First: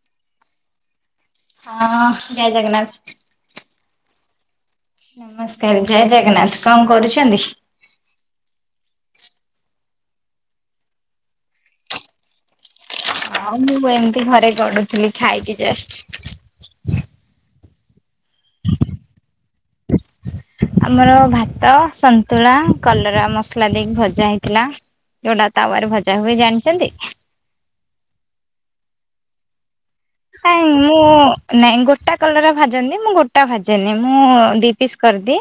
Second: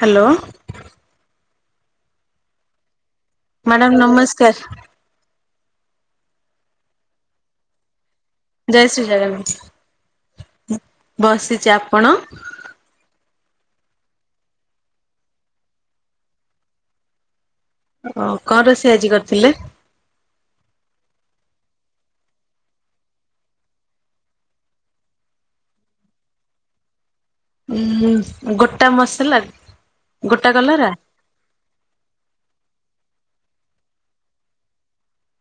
Hello ହଁ ଜୟ Jagannath. Madam ନମସ୍କାର। ନମସ୍କାର ଜୟ ଜଗନ୍ନାଥ। କଣ କରୁଛନ୍ତି? ଜୟ ଶ୍ରୀ ଜଗନ୍ନାଥ। ବସିଛି ଆପଣ? ହଉ ମୁଁ ଏମିତି ଘରେ ଗଡୁଥିଲି ଖାଇକି ଜଷ୍ଟ। ଓ କଣ ରୋଷେଇ ଆଜି କରିଥିଲେ? [inaudible] ଆମର ଭାତ, ସନ୍ତୁଳା, କଲରା, ମସଲା ଦେଇକି ଭଜା ହେଇଥିଲା। ଯୋଉଟା ତାୱାରେ ଭଜା ହୁଏ ଜାଣିଛନ୍ତି? ଉ ଗୋଟା ମସଲା ଗୋଟା ନାଇଁ କଲରା। ମୁଁ ନାଇଁ ଗୋଟା କଲର ଭାଜନି ମୁଁ ଗୋଟା ଭାଜେନି ମୁଁ ଦୁଇ ପିସ୍ କରିଦିଏ।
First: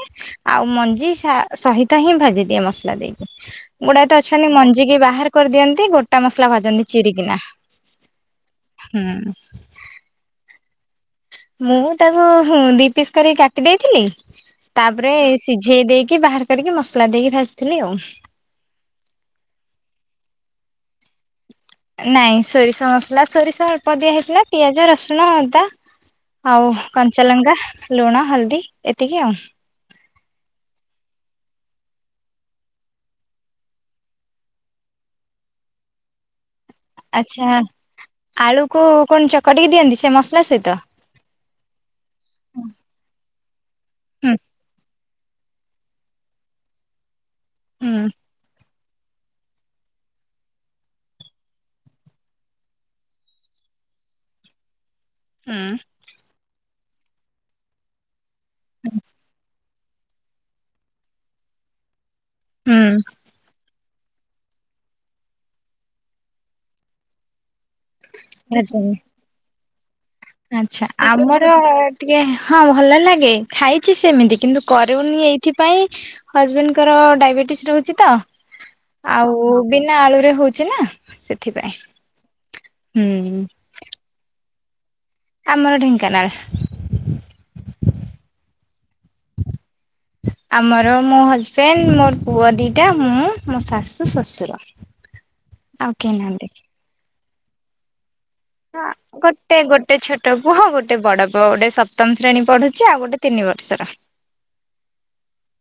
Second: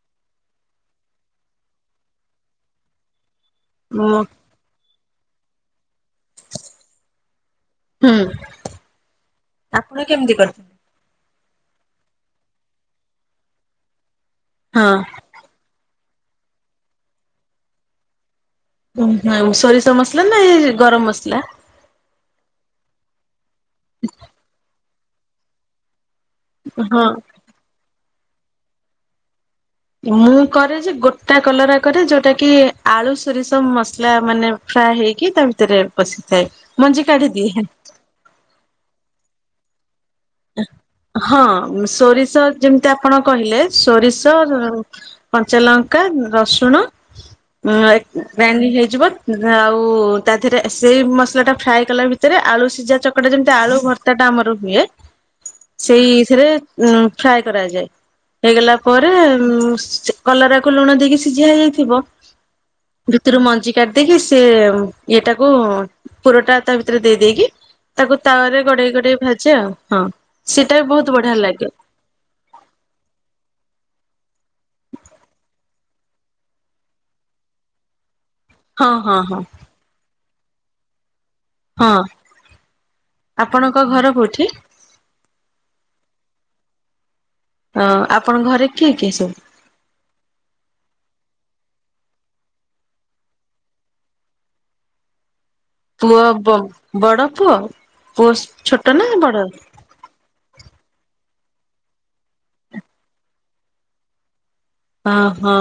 ଆଉ ମଞ୍ଜି ସା ସହିତ ହିଁ ଭାଜି ଦିଏ ମସଲା ଦେଇକି। ଗୁଡା ହୁଁ ତ ଅଛନ୍ତି ମଞ୍ଜିିକି ବାହାର କରିଦିଅନ୍ତି। ଗୋଟା ମସଲା ଭାଜନ୍ତି ଚିରିକିନା। ହୁଁ। ହୁଁ। ଆପଣ କେମିତି କରିଛନ୍ତି? ମୁଁ ତାକୁ ଦି ପିସ୍ କରି କାଟି ଦେଇଥିଲି। ତାପରେ ସି ସିଝେଇ ଦେଇକି ବାହାର କରିକି ମସଲା ଦେଇକି ଭାଜିଥିଲି ଆଉ। ଓହୋ ସୋରିଷ ମସଲା ନା ଏ ଗରମ ମସଲା? ନାଇଁ ସୋରିଷ ମସଲା ସୋରିଷ ଅଳ୍ପ ଦିଆ ହେଇଥିଲା। ପିଆଜ ରସୁଣ ଅଦା ଆଉ ହଁ। କଞ୍ଚାଲଙ୍ଗା, ଲୁଣ, ହଳଦୀ ଏତିକି ଆଉ। ମୁଁ କରେ ଯେ ଗୋଟା କଲରା କରେ, ଯୋଉଟା କି ଆଳୁ, ସୋରିଷ ମସଲା ମାନେ ଫ୍ରାଏ ହେଇକି ତା ଭିତରେ ପଶିଥାଏ। ମଞ୍ଜି କାଢି ଆଚ୍ଛା ଦିଏ। ଆଳୁକୁ କଣ ଚକଟିକି ଦିଅନ୍ତି ସେ ମସଲା ସହିତ? ହଁ ସୋରିଷ ଯେମିତି ଆପଣ କହିଲେ, ହୁଁ ସୋରିଷ କଞ୍ଚାଲଙ୍କା, ରସୁଣ ହୁଁ ଏ ଗ୍ରାଇଡିଂ ହେଇଯିବ। ଆଉ ତା ଦେହରେ ସେଇ ମସଲା ଟା ଫ୍ରାଏ କଲା ଭିତରେ ଆଳୁ ସିଝା ଚ ସେଟା ଯେମିତି ଆଳୁ ଭର୍ତାଟା ଆମର ହୁଏ। ହୁଁ। ସେଇଥିରେ ଉ ଫ୍ରାଏ କରାଯାଏ। ହେଇଗଲା ପରେ ଉ କଲରାକୁ ଲୁଣ ଦେଇକି ସିଝା ହେଇଯାଇଥିବ। ହୁଁ। ଭିତରୁ ମଞ୍ଜି କାଢିଦେଇକି, ସେ ଇଏଟାକୁ ପୁରଟା ତା ଭିତରେ ଦେଇ ଦେଇକି ତାକୁ ତାୱା ରେ ଗଡେଇ ଗଡେଇ ଭାଜେ। ହଁ। ସେଇଟା ବି ଆଛା ବହୁତ ବଢିଆ ଆମର ଲାଗେ। ଟିକେ ହଁ ଭଲ ଲାଗେ। ଖାଇଛି ସେମିତି, କିନ୍ତୁ କରିବୁନି ଏଇଥିପାଇଁ ହଜ୍ ବେଣ୍ଡଙ୍କର ଡାଏବେଟିସ୍ ରହୁଛି ତ, ହଁ ହଁ ହଁ ଆଉ ବିନା ଆଳୁରେ ହୋଉଛି ନା ସେଥିପାଇଁ। ହଁ। ହୁଁ। ଆପଣଙ୍କ ଘର କୋଉଠି? ଆମର ଢେଙ୍କାନାଳ। ହଁ ଆପଣଙ୍କ ଘରେ କିଏ କିଏ ସବୁ? ଆମର ମୋ ହଜ୍ ବେଣ୍ଡ ମୋର ପୁଅ ଦିଇଟା, ମୁଁ ମୋ ଶାଶୁ ଶ୍ୱଶୁର। ଆଉ କେହି ମୋ ନାହାନ୍ତି। ବ- ବଡ ପୁଅ, ପୋସ୍ ହଁ ଗୋଟେ ଗୋ ଗୋଟେ ଛୋଟ ପୁଅ, ଗୋଟେ ବଡ ପୁଅ। ଗୋଟେ ସପ୍ତମ ସେଣୀ ପଢୁଛି, ଆଉ ଗୋଟେ ତିନି ବର୍ଷର। ଓହୋ।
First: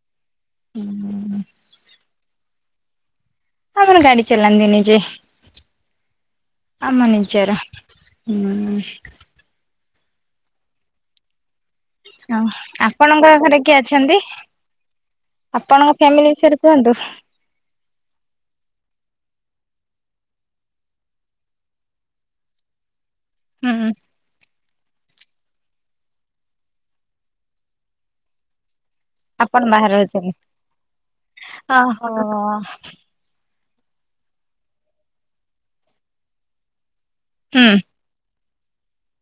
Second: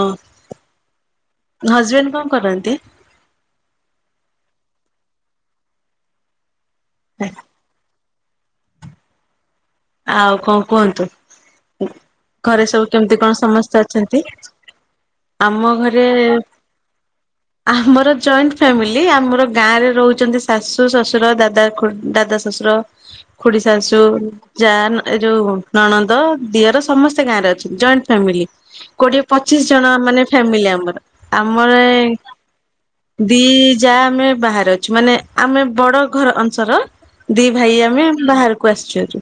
ହଜ୍ ବେଣ୍ଡ କଣ କରନ୍ତି? ଆମର ଗାଡି ଚଲାନ୍ତି ନିଜେ। ଆମ ନିଜର ହୁଁ। ଆଉ କଣ କୁହନ୍ତୁ? ଆଉ ଘରେ ସବୁ କେମିତି କଣ ଆପଣଙ୍କ ଘରେ ସମସ୍ତେ କିଏ ଅଛନ୍ତି? ଆମ ଆପଣଙ୍କ ଘରେ ଫ୍ୟାମିଲି ବିଷୟରେ କୁହନ୍ତୁ? ଆମର ଜଏଣ୍ଟ ଫ୍ୟାମିଲି। ଆମର ଗାଁରେ ରହୁଛନ୍ତି ଶାଶୁ, ଶଶୁର, ଦାଦା, ଖୁ- ଦାଦା ଶ୍ୱଶୁର। ଖଡି ହୁଁ ଶାଶୁ ଯା ଏ ଯୋଉ ନଣନ୍ଦ, ଦିଅର ସମସ୍ତେ ଗାଁରେ ଅଛନ୍ତି। Joint family. କୋଡିଏ ଆପଣ ପଚିଶି ଜଣ ବାହାରେ ମାନେ ରହୁଛନ୍ତି ଫ୍ୟାମିଲି ଆମର। ଆମର ଓହୋ ଦି ଯା ଆମେ ବାହାରେ ଅଛୁ, ମାନେ ଆମେ ବଡ ଘର ଅଂଶର ଦି ହୁଁ ଭାଇ ଆମେ ବାହାରକୁ ଆସି ସାରିଛୁ।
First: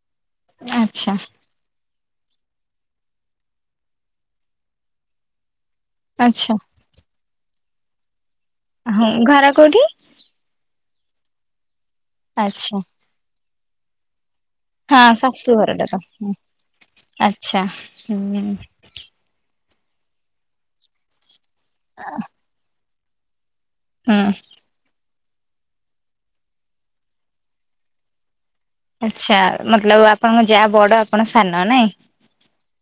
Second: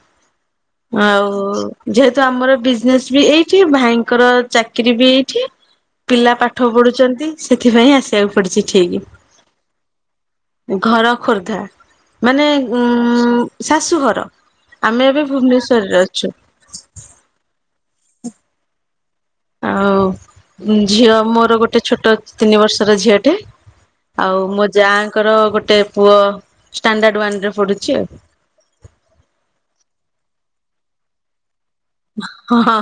ଆଚ୍ଛା ଆଉ ଯେହେତୁ ଆମର ବିଜିନେସ୍ ବି ଏଇଠି। ଭାଇଙ୍କର ଚାକିରୀ ବି ଏଇଠି। ପିଲା ଆଚ୍ଛା। ପାଠ ପଢୁଛନ୍ତି, ସେଥିପାଇଁ ଆସିବାକୁ ପଡିଛି। ଠିକି ହଁ ଘର କୋଉଠି? ଘର ଖୋର୍ଦ୍ଧା। ମାନେ ଆଚ୍ଛା ଉଁ ଶାଶୁଘର। ଆମେ ଏବେ ଭୁବନେଶ୍ଵର ରେ ଅଛୁ। ଆଛା। ହୁଁ। ଆଉ ଝିଅ ମୋର ଗୋଟେ ଛୋଟ ତିନି ବର୍ଷର ଝିଅଟେ ହୁଁ ଆଉ ମୋ ଯାଙ୍କର ଗୋଟେ ପୁଅ ଷ୍ଟାଣ୍ଡାର୍ଡ ୱାନ୍ ରେ ପଢୁଛି ଆଉ। ଆଚ୍ଛା ମୋତଲବ୍ ଆପଣଙ୍କ ଯା ବଡ ଆପଣ ସାନ ନାଇଁ? ହଁଁ।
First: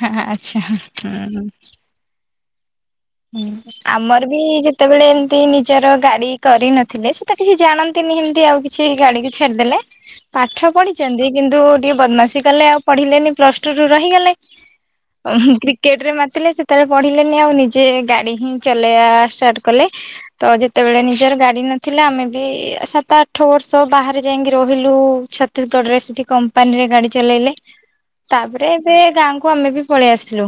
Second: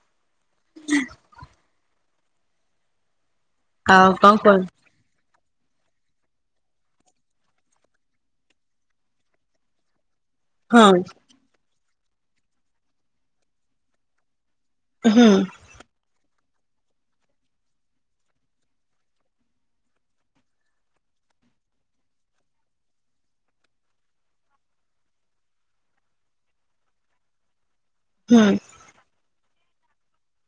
ହଁ ଆଚ୍ଛା ହଁ। ହୁଁ ଆଉ ଆମର କଣ ବି କୁହ ଯିତ୍ କେତେବେଳେ ଏମିତି ନିଜର ଗାଡି କରିନଥିଲେ ସେ ତ କିଛି ଜାଣନ୍ତିନି ଏମିତି ଆଉ କିଛି ଗାଡି କି ଛାଡ଼ିଦେଲେ। ପାଠ ହଁ ପଢିଚନ୍ତି କିନ୍ତୁ ଟିକେ ବଦମାସି କଲେ ଆଉ ପଢିଲେନି ପ୍ଲସ ଟୁ ରୁ ରହିଗଲେ। ଅ ହୁଁ କ୍ରିକେଟ ରେ ମାତିଲେ ସେତେବେଳେ ପଢିଲେନି ଆଉ ନି ଯେ ଗାଡ଼ି ହିଁ ଚଲେଇବା ଷ୍ଟାର୍ଟ କଲେ ତ ଯେତେବେଳେ ନିଜର ଗାଡି ନଥିଲା ଆମେ ବି ସାତ ଆଠ ବର୍ଷ ବାହାରେ ଯାଇକି ରହିଲୁ ଛ ଛତିଶଗଡ଼ରେ ସେଠି କମ୍ପାନୀରେ ଗାଡ଼ି ଚଲେଇଲେ। ହୁଁ ତାପରେ ଏବେ ଗାଁକୁ ଆମେ ବି ପଳେଇ ଆସିଲୁ।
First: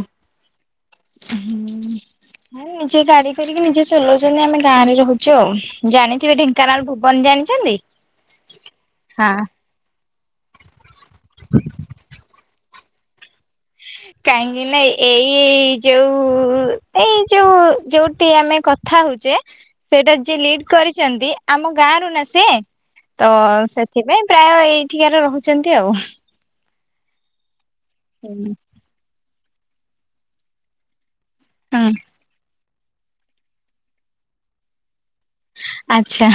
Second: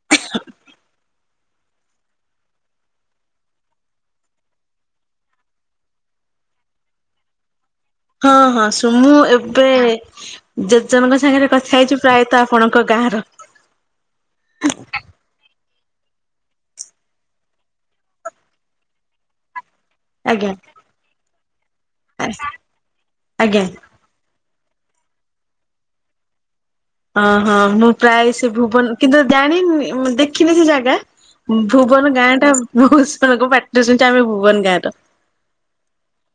ହୁଁ। ନିଜେ ଗାଡି କରିକି ନିଜେ ଚଲଉଚନ୍ତି ଆମେ ଗାଁ ରେ ରହୁଛୁ ଆଉ ଜାଣିଥିବେ ଢେଙ୍କାନାଳ ଭୁବନ ଜାଣିଛନ୍ତି? ହଁ ହଁ ସୁ ମୁଁ ହଁ ଏବେ ଜେତେ ଜଣଙ୍କ ସାଙ୍ଗରେ କଥା ହେଇଛି ପ୍ରାୟତଃ ଆପଣଙ୍କ ଗାଁର। କାହିଁକି ନା ଏଇ ଯୋଉ ଏଇ ଯୋଉ ଯୋଉଠି ଆମେ କ କଥା ହଉଛେ ସେଇଟା ଯିଏ ଆଜ୍ଞା ଲିଡ୍‌ କରିଚନ୍ତି ଆମ ଗାଁରୁ ନା ସେ ତ ଆଜ୍ଞା। ସେ ସେଥିପାଇଁ ପ୍ରାୟ ଏଇଠିକାର ରହୁଛନ୍ତି ଆଉ। ଅଁ ହଁ ମୁଁ ପ୍ରାୟ ସେ ଭୁବନ କିନ୍ତୁ ଜାଣିନି ଦେଖିନି ସେ ଜାଗା ହଁ ଭୁବନ ଗାଁ ଟା ବୋହୁତ୍ ଜଣଙ୍କ ପାଟିରେ ଶୁଣିଛୁ ଆମେ ଭୁବନ ଗାଁ ର। ଆଛା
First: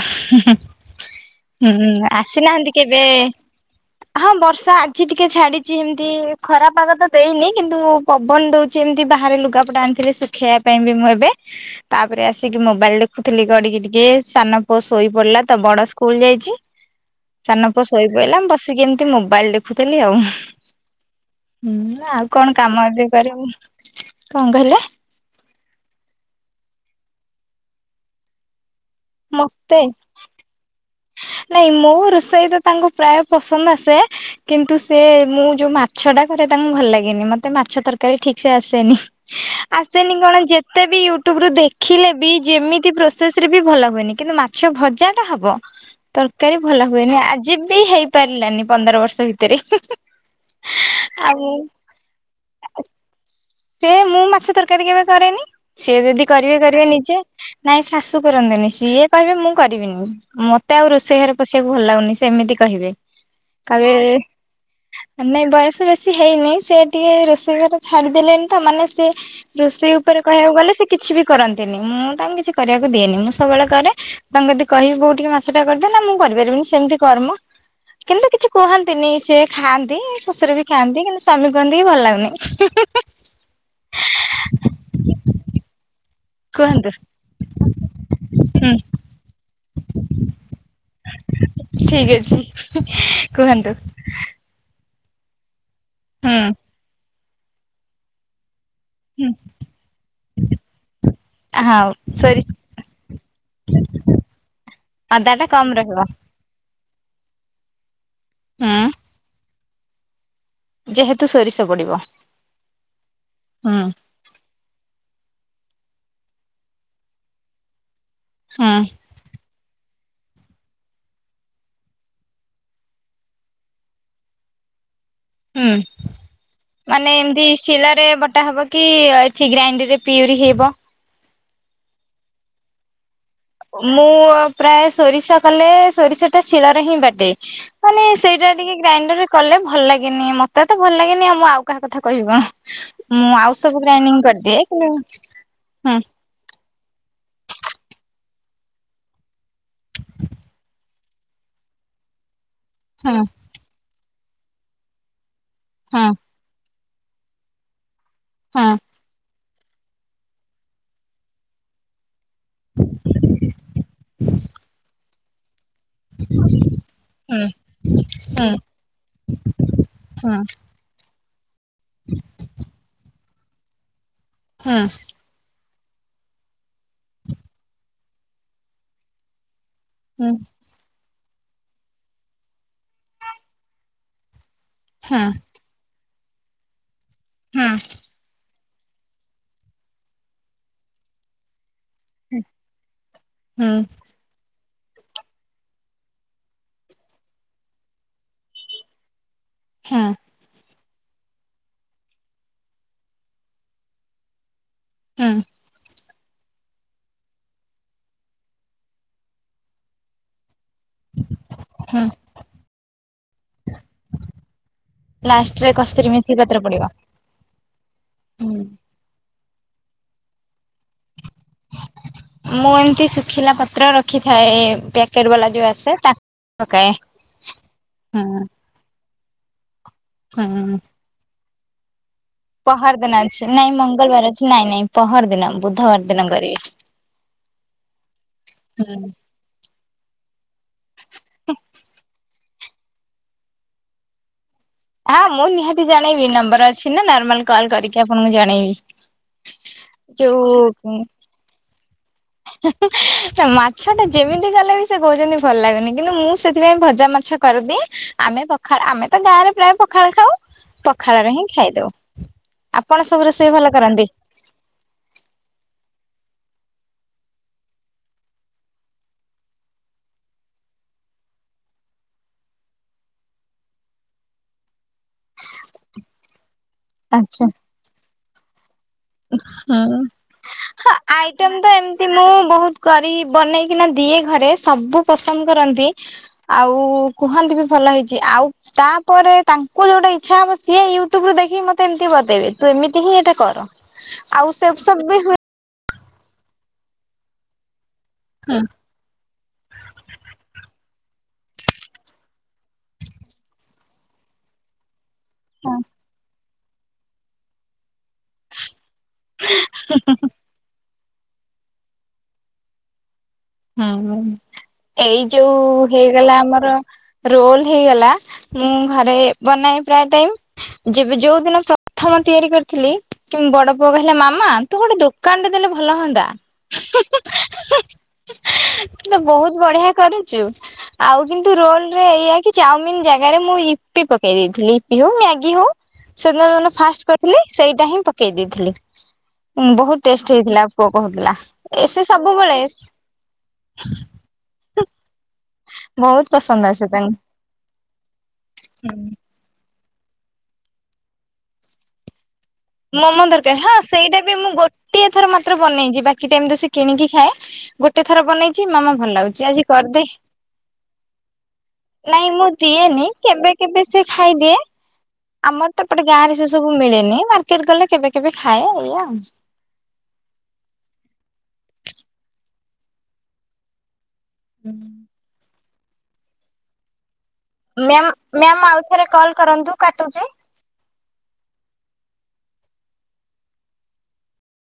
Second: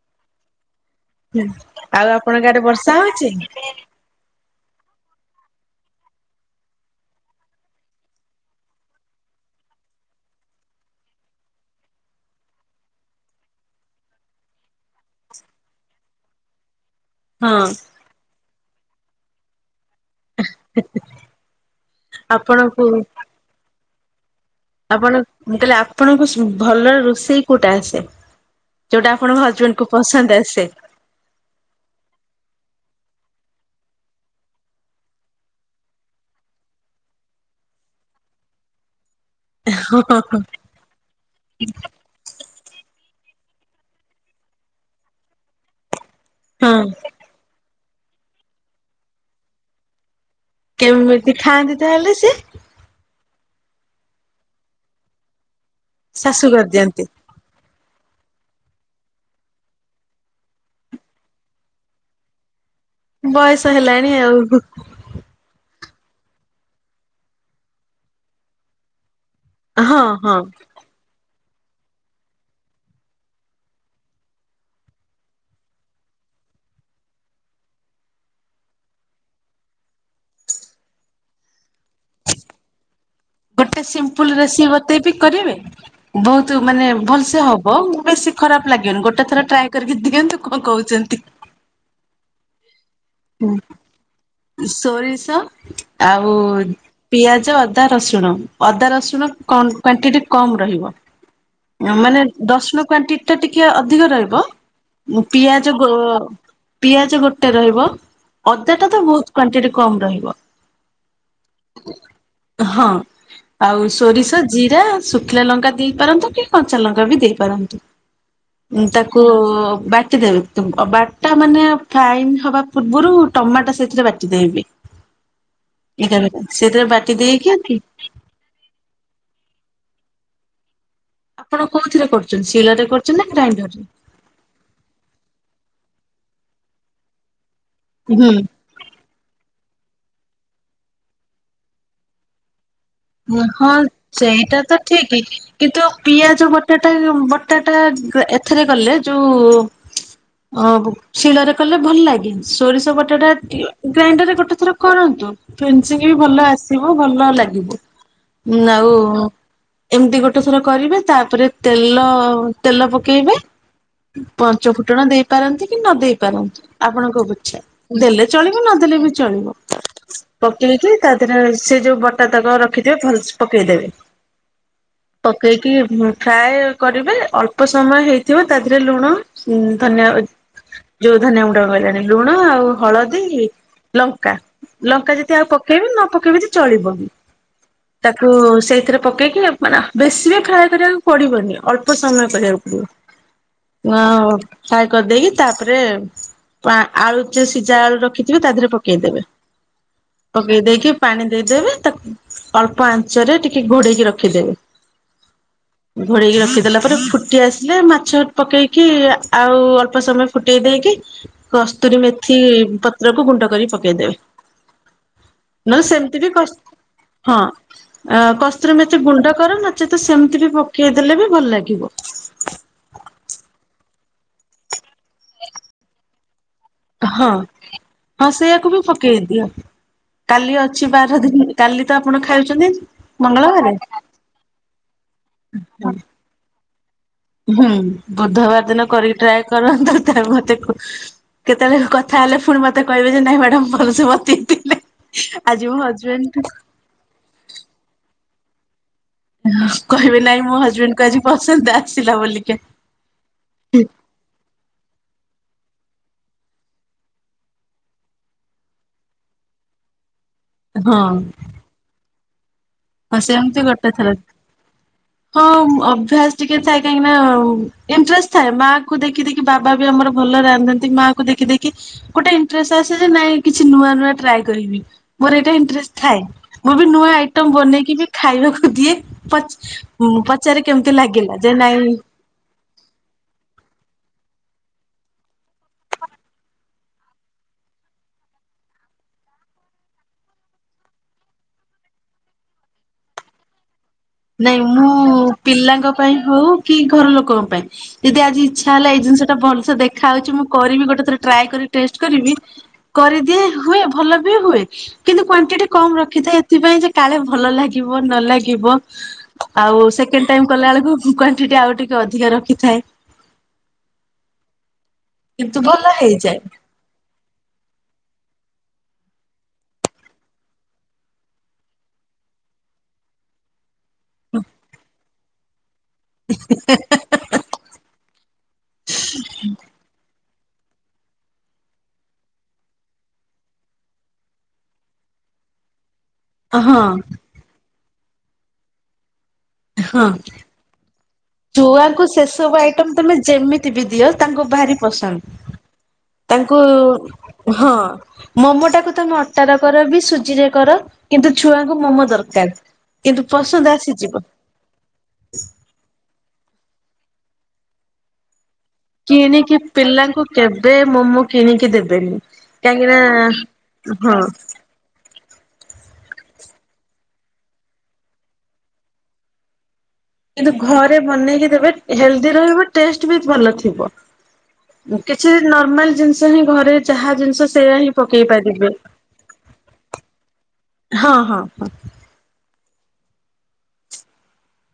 ଉଁ ଆଉ ହୁଁ ଆପଣଙ୍କ ଆଡେ ଆସିନାହାନ୍ତି ବର୍ଷା କେବେ? ହଉଛି? ହଁ ବର୍ଷା ଆଜି ଟିକେ ଛାଡିଚି ଏମିତି ଖରା ପାଗ ତ ଦେଇନି କିନ୍ତୁ ପବନ ଦଉଚି ଏମିତି ବାହାରେ ଲୁଗାପଟା ଆଣିିଥିବେ ଶୁଖେଇବା ପାଇଁ ବି ମୁଁ ଏବେ। ତାପରେ ଆସିକି ମୋବାଇଲ ଦେଖୁଥିଲି ଗଢିକି ଟି ଏ ସାନ ପୁଅ ଶୋଇ ପଡିଲା ତ ବଡ ସ୍କୁଲ ଯାଇଛି ହଁ ସାନ ପୁଅ ଶୋଇ ପଇଲା ମୁ ବସିକି ଏମିତି ମୋବାଇଲ ଦେଖୁଥିଲି ଆଉ। ହୁଁ ଆଉ କଣ ଆପଣଙ୍କୁ କାମ ଏବେ କରିବୁ କଣ କହିଲେ? ଆପଣ ତାଲେ ଆପଣଙ୍କୁ ଭଲ ରୋଷେଇ କୋଉଟା ଆସେ? ଯୋଉଟା ଆପଣଙ୍କ ହଜବେଣ୍ଡ ମତେ କୁ ପସନ୍ଦ ଆସେ। ନାଇଁ ମୋ ରୋଷେଇ ତ ତାଙ୍କୁ ପ୍ରାୟ ପସନ୍ଦ ଆସେ। କିନ୍ତୁ ସେ ମୁଁ ଯୋଉ ମାଛ ଟା କରେ ତାଙ୍କୁ ଭଲ ଲାଗେନି ମତେ ମାଛ ତରକାରୀ ଠିକ୍ ସେ ଆସେନି। ହଁ ଆସେନି ହଁ ହଁ କଣ ଯେତେ ବି ୟୁଟ୍ୟୁବ ରୁ ଦେଖିଲେ ବି ଯେମିତି ପ୍ରୋସ ସେସେରେ ବି ଭଲ ହୁଏନି କିନ୍ତୁ ମାଛ ଭଜାଟା ହବ। ତରକାରୀ ଭଲ ହୁଏନି ଆଜି ବି ହେଇ ପାରିଲାନି ପନ୍ଦର ବର୍ଷ ଭିତେରେ। କେମିତି ଖାଆନ୍ତି ତାହେଲେ ସେ ସେ ମୁଁ ମାଛ ତରକାରୀ କେବେ କରେନି ସେ ଯଦି ଶାଶୁ କରିବେ କରିବେ କରିଦିଅନ୍ତି ନିଜେ ନାଇଁ ଶାଶୁ କରନ୍ତନି ସିଏ କହିବେ ମୁଁ କରିବିନି। ମତେ ଆଉ ରୋଷେଇ ଘରେ ପଶିବାକୁ ଭଲ ଲାଗୁନି ସେମିତି କହିବେ। ବୟସ ହେଲାଣି କହିବେ ଆଉ। ନାଇଁ ବୟସ ବେଶୀ ହେଇନି ସେ ଟିକେ ରୋଷେଇ ଘର ଛାଡିଦେଲେଣି ତ ମାନେ ସେ ରୋଷେଇ ହଁ ଉପରେ ହଁ। କହିବାକୁ ଗଲେ ସେ କିଛି ବି କରନ୍ତିନି ମୁଁ ତାଙ୍କୁ କିଛି କରିବାକୁ ଦିଏନି ମୁଁ ସବୁବେଳେ କରେ। ତାଙ୍କୁ ଯଦି କହିବି ବୋଉ ଟିକେ ମାଛଟା କରିଦେ ନା ମୁଁ କରିପାରିବିନି ସେମିତି କର ମ। କିନ୍ତୁ କିଛି କୁହନ୍ତିନି ସେ ଖାଆନ୍ତି ଶ୍ୱଶୁର ବି ଖାଆନ୍ତି କିନ୍ତୁ ସ୍ଵାମୀ କୁହନ୍ତି କି ଭଲ ଲାଗୁନି। ଗୋଟେ ସିମ୍ପୁଲ ରେସିିଓ ବତେଇବି କରିବେ। ବହୁତ ମାନେ କୁହନ୍ତୁ ଭଲସେ ହବ ବେଶୀ ଖରାପ ହୁଁ ଲାଗେନି ଗୋଟେ ଥର ଟ୍ରାଏ କରିକି ଦିଅନ୍ତୁ କଣ କହୁଚନ୍ତି। ଠିକ୍ ଅଛି। କୁହନ୍ତୁ ସୋରିଷ ଆଉ ହୁଁ ପିଆଜ ଅଦା ରସୁଣ ଅଦା ହୁଁ ରସୁଣ କ କ୍ଵାଣ୍ଟିଟି କମ୍ ରହିବ। ହଉ ଅ ମାନେ ସୋରିଷ ଦଶୁଣ କ୍ଵଣ୍ଟିଟି ଟା ଟିକେ ଅଧିକ ରହିବ ଅଦା ଟା କମ ପିଆଜ ଗ ରହିବ ପିଆଜ ଗୋଟା ରହିବ ଅଦା ଟା ହୁଁ ତ ବହୁତ କ୍ଵାଣ୍ଟିଟ୍ କମ ରହିବ। ଯେହେତୁ ସୋରିଷ ପଡିବ ହଁ ହୁଁ ଆଉ ସୋରିଷ ଜିରା ଶୁଖିଲା ଲଙ୍କା ଦେଇପାରନ୍ତୁ କି କଞ୍ଚା ଲଙ୍କା ବି ଦେଇପାରନ୍ତୁ ହୁଁ ଉ ତାକୁ କୋ ବାଟି ଦେବେ ତ ଅ ବାଟା ମାନେ ଫାଇନ୍ ହବା ପୂର୍ବରୁ ଟମାଟୋ ସେଥିରେ ବାଟିଦେବେ ବି। ହୁଁ ବାଟି ମାନେ ଏମିତି ଦେଇକି ଶିଳରେ ବ ଟା ହବ କି ଅ କି ଗ୍ରାଇଣ୍ଡର ରେ ପିଡ଼ି ହିଅବ। ଆପଣ କୋଉଥିରେ କରୁଛନ୍ତି ଶିଳରେ କର ଚୁନା ଗ୍ରାଇଣ୍ଡ ମୁଁ ପ୍ରାୟ ସୋରିଷ କଲେ ସୋରିଷ ଟା ଶିଳରେ ହିଁ ବାଟେ ମାନେ ସେଇଟା ହୁଁ ଟିକେ ଗ୍ରାଇଣ୍ଡର ରେ କଲେ ଭଲ ଲାଗେନି ମତେ ତ ଭଲ ଲାଗେନି ଆଉ ମୁଁ ଆଉ କାହା କଥା କହିବ କଣ। ମୁଁ ଆଉ ହଁ ସବୁ ଗ୍ରାଇଣ୍ଡିଙ୍ଗ ସେଇଟା କରିଦିଏ ତ କିନ୍ତୁ ଠିକ କିନ୍ତୁ ହୁଁ ହୁଁ ପିଆଜ ଵ୍ ଟାଟା ଯୋଉ ବଟାଟା ଗ ଏଥିରେ କଲେ ଯୋଉ ଅଵ୍ ଶିଳରେ କଲେ ଭଲ ଲାଗେ ସୋରିଷ ହୁଁ ବଟାଟା ଗୀ ଗ୍ରାଇଣ୍ଡରରେ ଗୋଟେ ଥର କରନ୍ତୁ। ଫିନିସିଂ ହୁଁ ବି ଭଲ ଆସିବ ଭଲ ଲାଗିବ ହୁଁ ମ ଆଉ ଏମିତି ଗୋଟେ ଥର କରିବେ ତାପରେ ତେଲ ତେଲ ପକେଇବେ ପଞ୍ଚ ଫୁଟଣ ଦେଇ ପାରନ୍ତି କି ନ ଦେଇ ପାରନ୍ତି ଆପଣଙ୍କ ହୁଁ ବୁଛା ଦେଲେ ହୁଁ ଚଳିବ ନଦଲେ ବି ଚଳିବ। ହୁଁ ପକେଇକି ତା ଦେହରେ ସେ ଯୋଉ ବଟା ତାକ ରଖିଥିବେ ଭଲସ ପକେଇଦେବେ। ହୁଁ। ପକେଇକି ଉଂ ଫ୍ରାଏ କରିବେ ଅଳ୍ପ ସମୟ ହେଇଥିବ ତା ଦେହରେ ଲୁଣ ହୁଁ ଧନ୍ୟଆ ଯୋଉ ଧନିଆ ଗୁଣ୍ଡ କହିଲାଣି ଲୁଣ ଆଉ ହଳଦୀ ଲଙ୍କା ଲଙ୍କା ହୁଁ ଯତି ଆଉ ପ କେଇବେ ନ ପକେଇ ବି ଚଳିବ। ହୁଁ। ତାକୁ ସେଇଥିରେ ପକେଇକି ଅ ମାନେ ବେଶୀ ରେ ଫ୍ରାଏ କରିବାକୁ ପଡିବନି ଅଳ୍ପ ପ ସମୟ କରିବାକୁ ହୁଁ ପଡିବ ଅ ଫାଏ କରିଦେଇକି ତାପରେ ପା ଆଳୁ ଯ ସିଝା ଆଳୁ ରଖିଥିବେ ତା ଦେହରେ ପକେଇଦେବେ। ହଁ। ପକେଇ ଦେଇକି ପାଣି ଦେଇଦେବେ ତାକୁ ଅଳ୍ପ ଆଞ୍ଚରେ ଟିକେ ଘୋଡେଇକି ରଖିଦେବେ। ହୁଁ। ଘୋଡ଼େଇକି ରଖିଦେଲା ପରେ ଫୁଟି ଆସିଲେ ମାଛ ପକେଇକି ଆଉ ଅଳ୍ପ ସମୟ ଫୁଟେଇ ଦେଇକି କସ୍ତୁରୀ ହୁଁ ମେଥି ପତ୍ରକୁ ଗୁଣ୍ଡ କରି ପକେଇଦେବେ। ନ ଲାଷ୍ଟରେ ନେ କସ୍ତୁରୀ ସେମିତି ବି ମେଥି କଷ୍ ପତ୍ର ପଡିବ। ହଁ ଅ କସ୍ତ୍ରରି ମେଥି ଗୁଣ୍ଡ କର ନଚେତ ସେମିତି ବି ପକେଇଦେଲେ ବି ଭଲ ଲାଗିବ। ମୁଁ ଏମିତି ଶୁଖିଲା ପତ୍ର ରଖିଥାଏ ପ୍ୟାକେଟ୍ ବାଲା ଯୋଉ ଆସେ ତା ହଁ ହଁ ହୁଁ ସେୟାକୁ ବି ପକେଇ ଦିଅ କାଲି ହୁଁ ଅଛି ବାର ଦିନ। କାଲି ତ ଆପଣ ଖାଉଛନ୍ତି। ପହର ଦିନ ଅଛି ନାଇଁ ମଙ୍ଗଳବାରେ। ମଙ୍ଗଳବାର ଅଛି ନାଇଁ ନାଇଁ ପହର ଦିନ ବୁଧବାର ଦିନ କରିବେ। ହୁଁ ବୁଧବାର ଦିନ କରିକି ଟ୍ରାଏ କରନ୍ତୁ ତା ମତେ କ [inaudible] କେତେବେଳେ କଥା ହେଲେ ପୁଣି ମତେ କହିବେ ଯେ ନାଇଁ ମ୍ୟାଡାମ ଭଲସ ବତେଇ ଥିଲେ। ହଁ ମୁଁ ନିହାତି ଜଣେଇବି ନମ୍ବର ଅଛି ନା ନର୍ମାଲ କଲ କରିକି ଆପଣଙ୍କୁ ଜଣେଇବି। ହଁ କହିବେ ନାଇଁ ମୋ ଯୋଉ ହଜବେଣ୍ଡ କୁ ଆଜି ପସନ୍ଦ ଆସିଲା ବୋଲିକା। ନା ମାଛ ଟା ଯେମିତି କଲେ ବି ସେ କହୁଛନ୍ତି ଭଲ ଲାଗୁନି କିନ୍ତୁ ମୁଁ ସେଥିପାଇଁ ଭଜା ମାଛ କରିଦିଏଁ। ଆମେ ପଖାଳ ଆମେ ତ ଗାଁରେ ପ୍ରାୟ ପଖାଳ ଖାଉ ହଁ ପଖାଳରେ ହିଁ ଖାଇଦଉ। ଆପଣ ହଁ ସବୁ ରୋଷେଇ ସେମିତି ଭଲ ଗୋଟେ କରନ୍ତି। ଥର ହଁ ଅଭ୍ୟାସ ଟିକେ ଥାଏ କାହିଁକି ନା ଇଣ୍ଟ୍ରେଷ୍ଟ ଥାଏ ମା କୁ ଦେଖି ଦେଖି କି ବାବା ବି ଆମର ଭଲ ରାନ୍ଧନ୍ତି ମା କୁ ଦେଖି ଦେଖି। ଗୋଟେ ଇଣ୍ଟ୍ରେଷ୍ଟ ଆସେ ଯେ ନାଇଁ କିଛି ନୂଆ ନୂଆ ଟ୍ରାଏ କରିବି ମୋର ଏଇଟା ଇଣ୍ଟ୍ରେଷ୍ଟ ଥାଏ। ମୁଁ ବି ନୂଆ ଆଚ୍ଛା ଆଇଟମ୍ ବନେଇକି ବି ଖାଇବାକୁ ଦିଏ। ପଚ୍ ହୁଁ। ପଚାରେ ହଁ କେମିତି ଲାଗିଲା ଯେ ଆଇଟମ ତ ନାଇଁ ଏମିତି ମୁଁ ବହୁତ କରି ବନେଇକିନା ଦିଏ ଘରେ ସବୁ ପସନ୍ଦ କରନ୍ତି ଆଉ କୁହନ୍ତି ବି ଭଲ ହେଇଛି ଆଉ ତାପରେ ତାଙ୍କୁ ଯୋଉଟା ଇଚ୍ଛା ହବ ସିଏ ୟୁଟ୍ୟୁବ ରୁ ଦେଖିକି ମତେ ଏମିତି ବତେଇବେ ତୁ ଏମିତି ହିଁ ଏଇଟା କର। ଆଉ ନାଇଁ ସେ ମୁଁ ସବୁ ବି ହୁଏ। ପିଲାଙ୍କ ପାଇଁ ହଉ କି ଘର ଲୋକଙ୍କ ପାଇଁ ଯଦି ଆଜି ଇଚ୍ଛା ହେଲା ଏଇ ଜିନିଷ ଟା ଭଲସ ଦେଖ ଖାଉଛି ମୁଁ କରିବି ଗୋଟେ ଥର ଟ୍ରାଏ କର ଟେଷ୍ଟ କରିବି କରିଦିଏ ହୁଏ ଭଲ ବି ହୁଏ। କିନ୍ତୁ କ୍ଵାଣ୍ଟିଟି ହଁ କମ ରଖିଥାଏ ଏଥିପାଇଁ ଯେ କାଳେ ଭଲ ଲାଗିବ ନ ଲାଗିବ। ଆଉ ସେକେଣ୍ଡ ଟାଇମ୍ କଲା ବେଳକୁ କ୍ଵାଣ୍ଟିଟି ଆଉ ଟିକେ ଅଧିକା ରଖିଥାଏ। ହୁଁ ଏଇ କିନ୍ତୁ ଯୋଉ ଭଲ ହେଇଗଲା ହେଇଯାଏ ଆମର ରୋଲ ହେଇଗଲା ମୁଁ ଘରେ ବନାଏ ପ୍ରାୟ ଟାଇମ୍ ଯେବେ ଯୋଉ ଦିନ ପ୍ରଥମ ତିଆରି କରିଥିଲି କି ବଡ ପୁଅ କହିଲା ମାମା ତୁ ଗୋଟେ ଦୋକାନ ଟେ ଦେଲେ ଭଲ ହୁଅନ୍ତା। ତୁ ତ ବହୁତ ବଢ଼ିଆ କରୁଛୁ। ଆଉ କିନ୍ତୁ ରୋଲରେ ଏଇା କି ଚାଉମିନ୍ ଜାଗାରେ ମୁଁ ଇପି ପକେଇ ଦେଇଥିଲି ଇପି ହଉ ମ୍ୟାଗି ହଉ ସେଦିନ ଯୋଉଦିନ ହଁ ଫାଷ୍ଟ କରିଥିଲି ସେଇଟା ହିଁ ପକେଇ ଦେଇଥିଲି ବହୁତ ହଁ ଟେଷ୍ଟ ହେଇଥିଲା। କୁ କହୁଥିଲା। ଏ ସେ ଛୁଆଙ୍କୁ ସବୁବେଳେ ସେସବୁ ଆଇଟମ୍ ତମେ ଯେମିତି ବି ଦିଅ ତାଙ୍କୁ ଭାରି ପସନ୍ଦ। ବହୁତ ତାଙ୍କୁ ପସନ୍ଦ ଆସେ ତାଙ୍କୁ। ହଁ ମୋମୋ ଟାକୁ ତମେ ଅ ଟା ର କର ବି ସୁଜି ରେ କର କିନ୍ତୁ ଛୁଆଙ୍କୁ ମୋମୋ ଦରକାର। କିନ୍ତୁ ମୋମୋ ଦରକାର ପସନ୍ଦ ହଁ ଆସିଯିବ ସେଇଟା ବି ମୁଁ ଗୋଟ ଗୋଟିଏ ଥର ମାତ୍ର ବନେଇଛି ବାକି ଟାଇମ୍ ତ ସେ କିଣିକି ଖାଏ ଗୋଟେ ଥର ବନେଇ ଛି ମାମା ଭଲ ଲାଗୁଛି କିଣିକି ଆଜି କରିଦେ ପିଲାଙ୍କୁ କେବେ ମୋମୋ କିଣିକି ଦେବେନି। ନାଇଁ ମୁଁ କାହିଁକି ନା ଦିଏନି କେବେ କେବେ ସେ ହଁ ଖାଇଦିଏ। ଆମର ତପଟେ ଗାଁ ରେ ସେ ସବୁ ମିଳେନି ମାର୍କେଟ ଗଲେ କେବେ କେବେ ଖାଏ ଏଇଆ ଆଉ କିନ୍ତୁ ଘରେ ବନେଇକି ଦେବେ ହେଲ୍ଦି ରହିବ ଟେଷ୍ଟ ବି ଭଲ ଥିବ। ହୁଁ। କିଛି ନର୍ମାଲ ଜିନିଷ ହିଁ ଘରେ ଯାହା ଜିନିଷ ସେଇୟା ହିଁ ମ୍ୟାମ୍ ପକେଇ ମ୍ୟାମ୍ ପାରିବେ ଆଉଥରେ କଲ୍ କରନ୍ତୁ କାଟୁଚି ହଁ ହଁ ହଁ।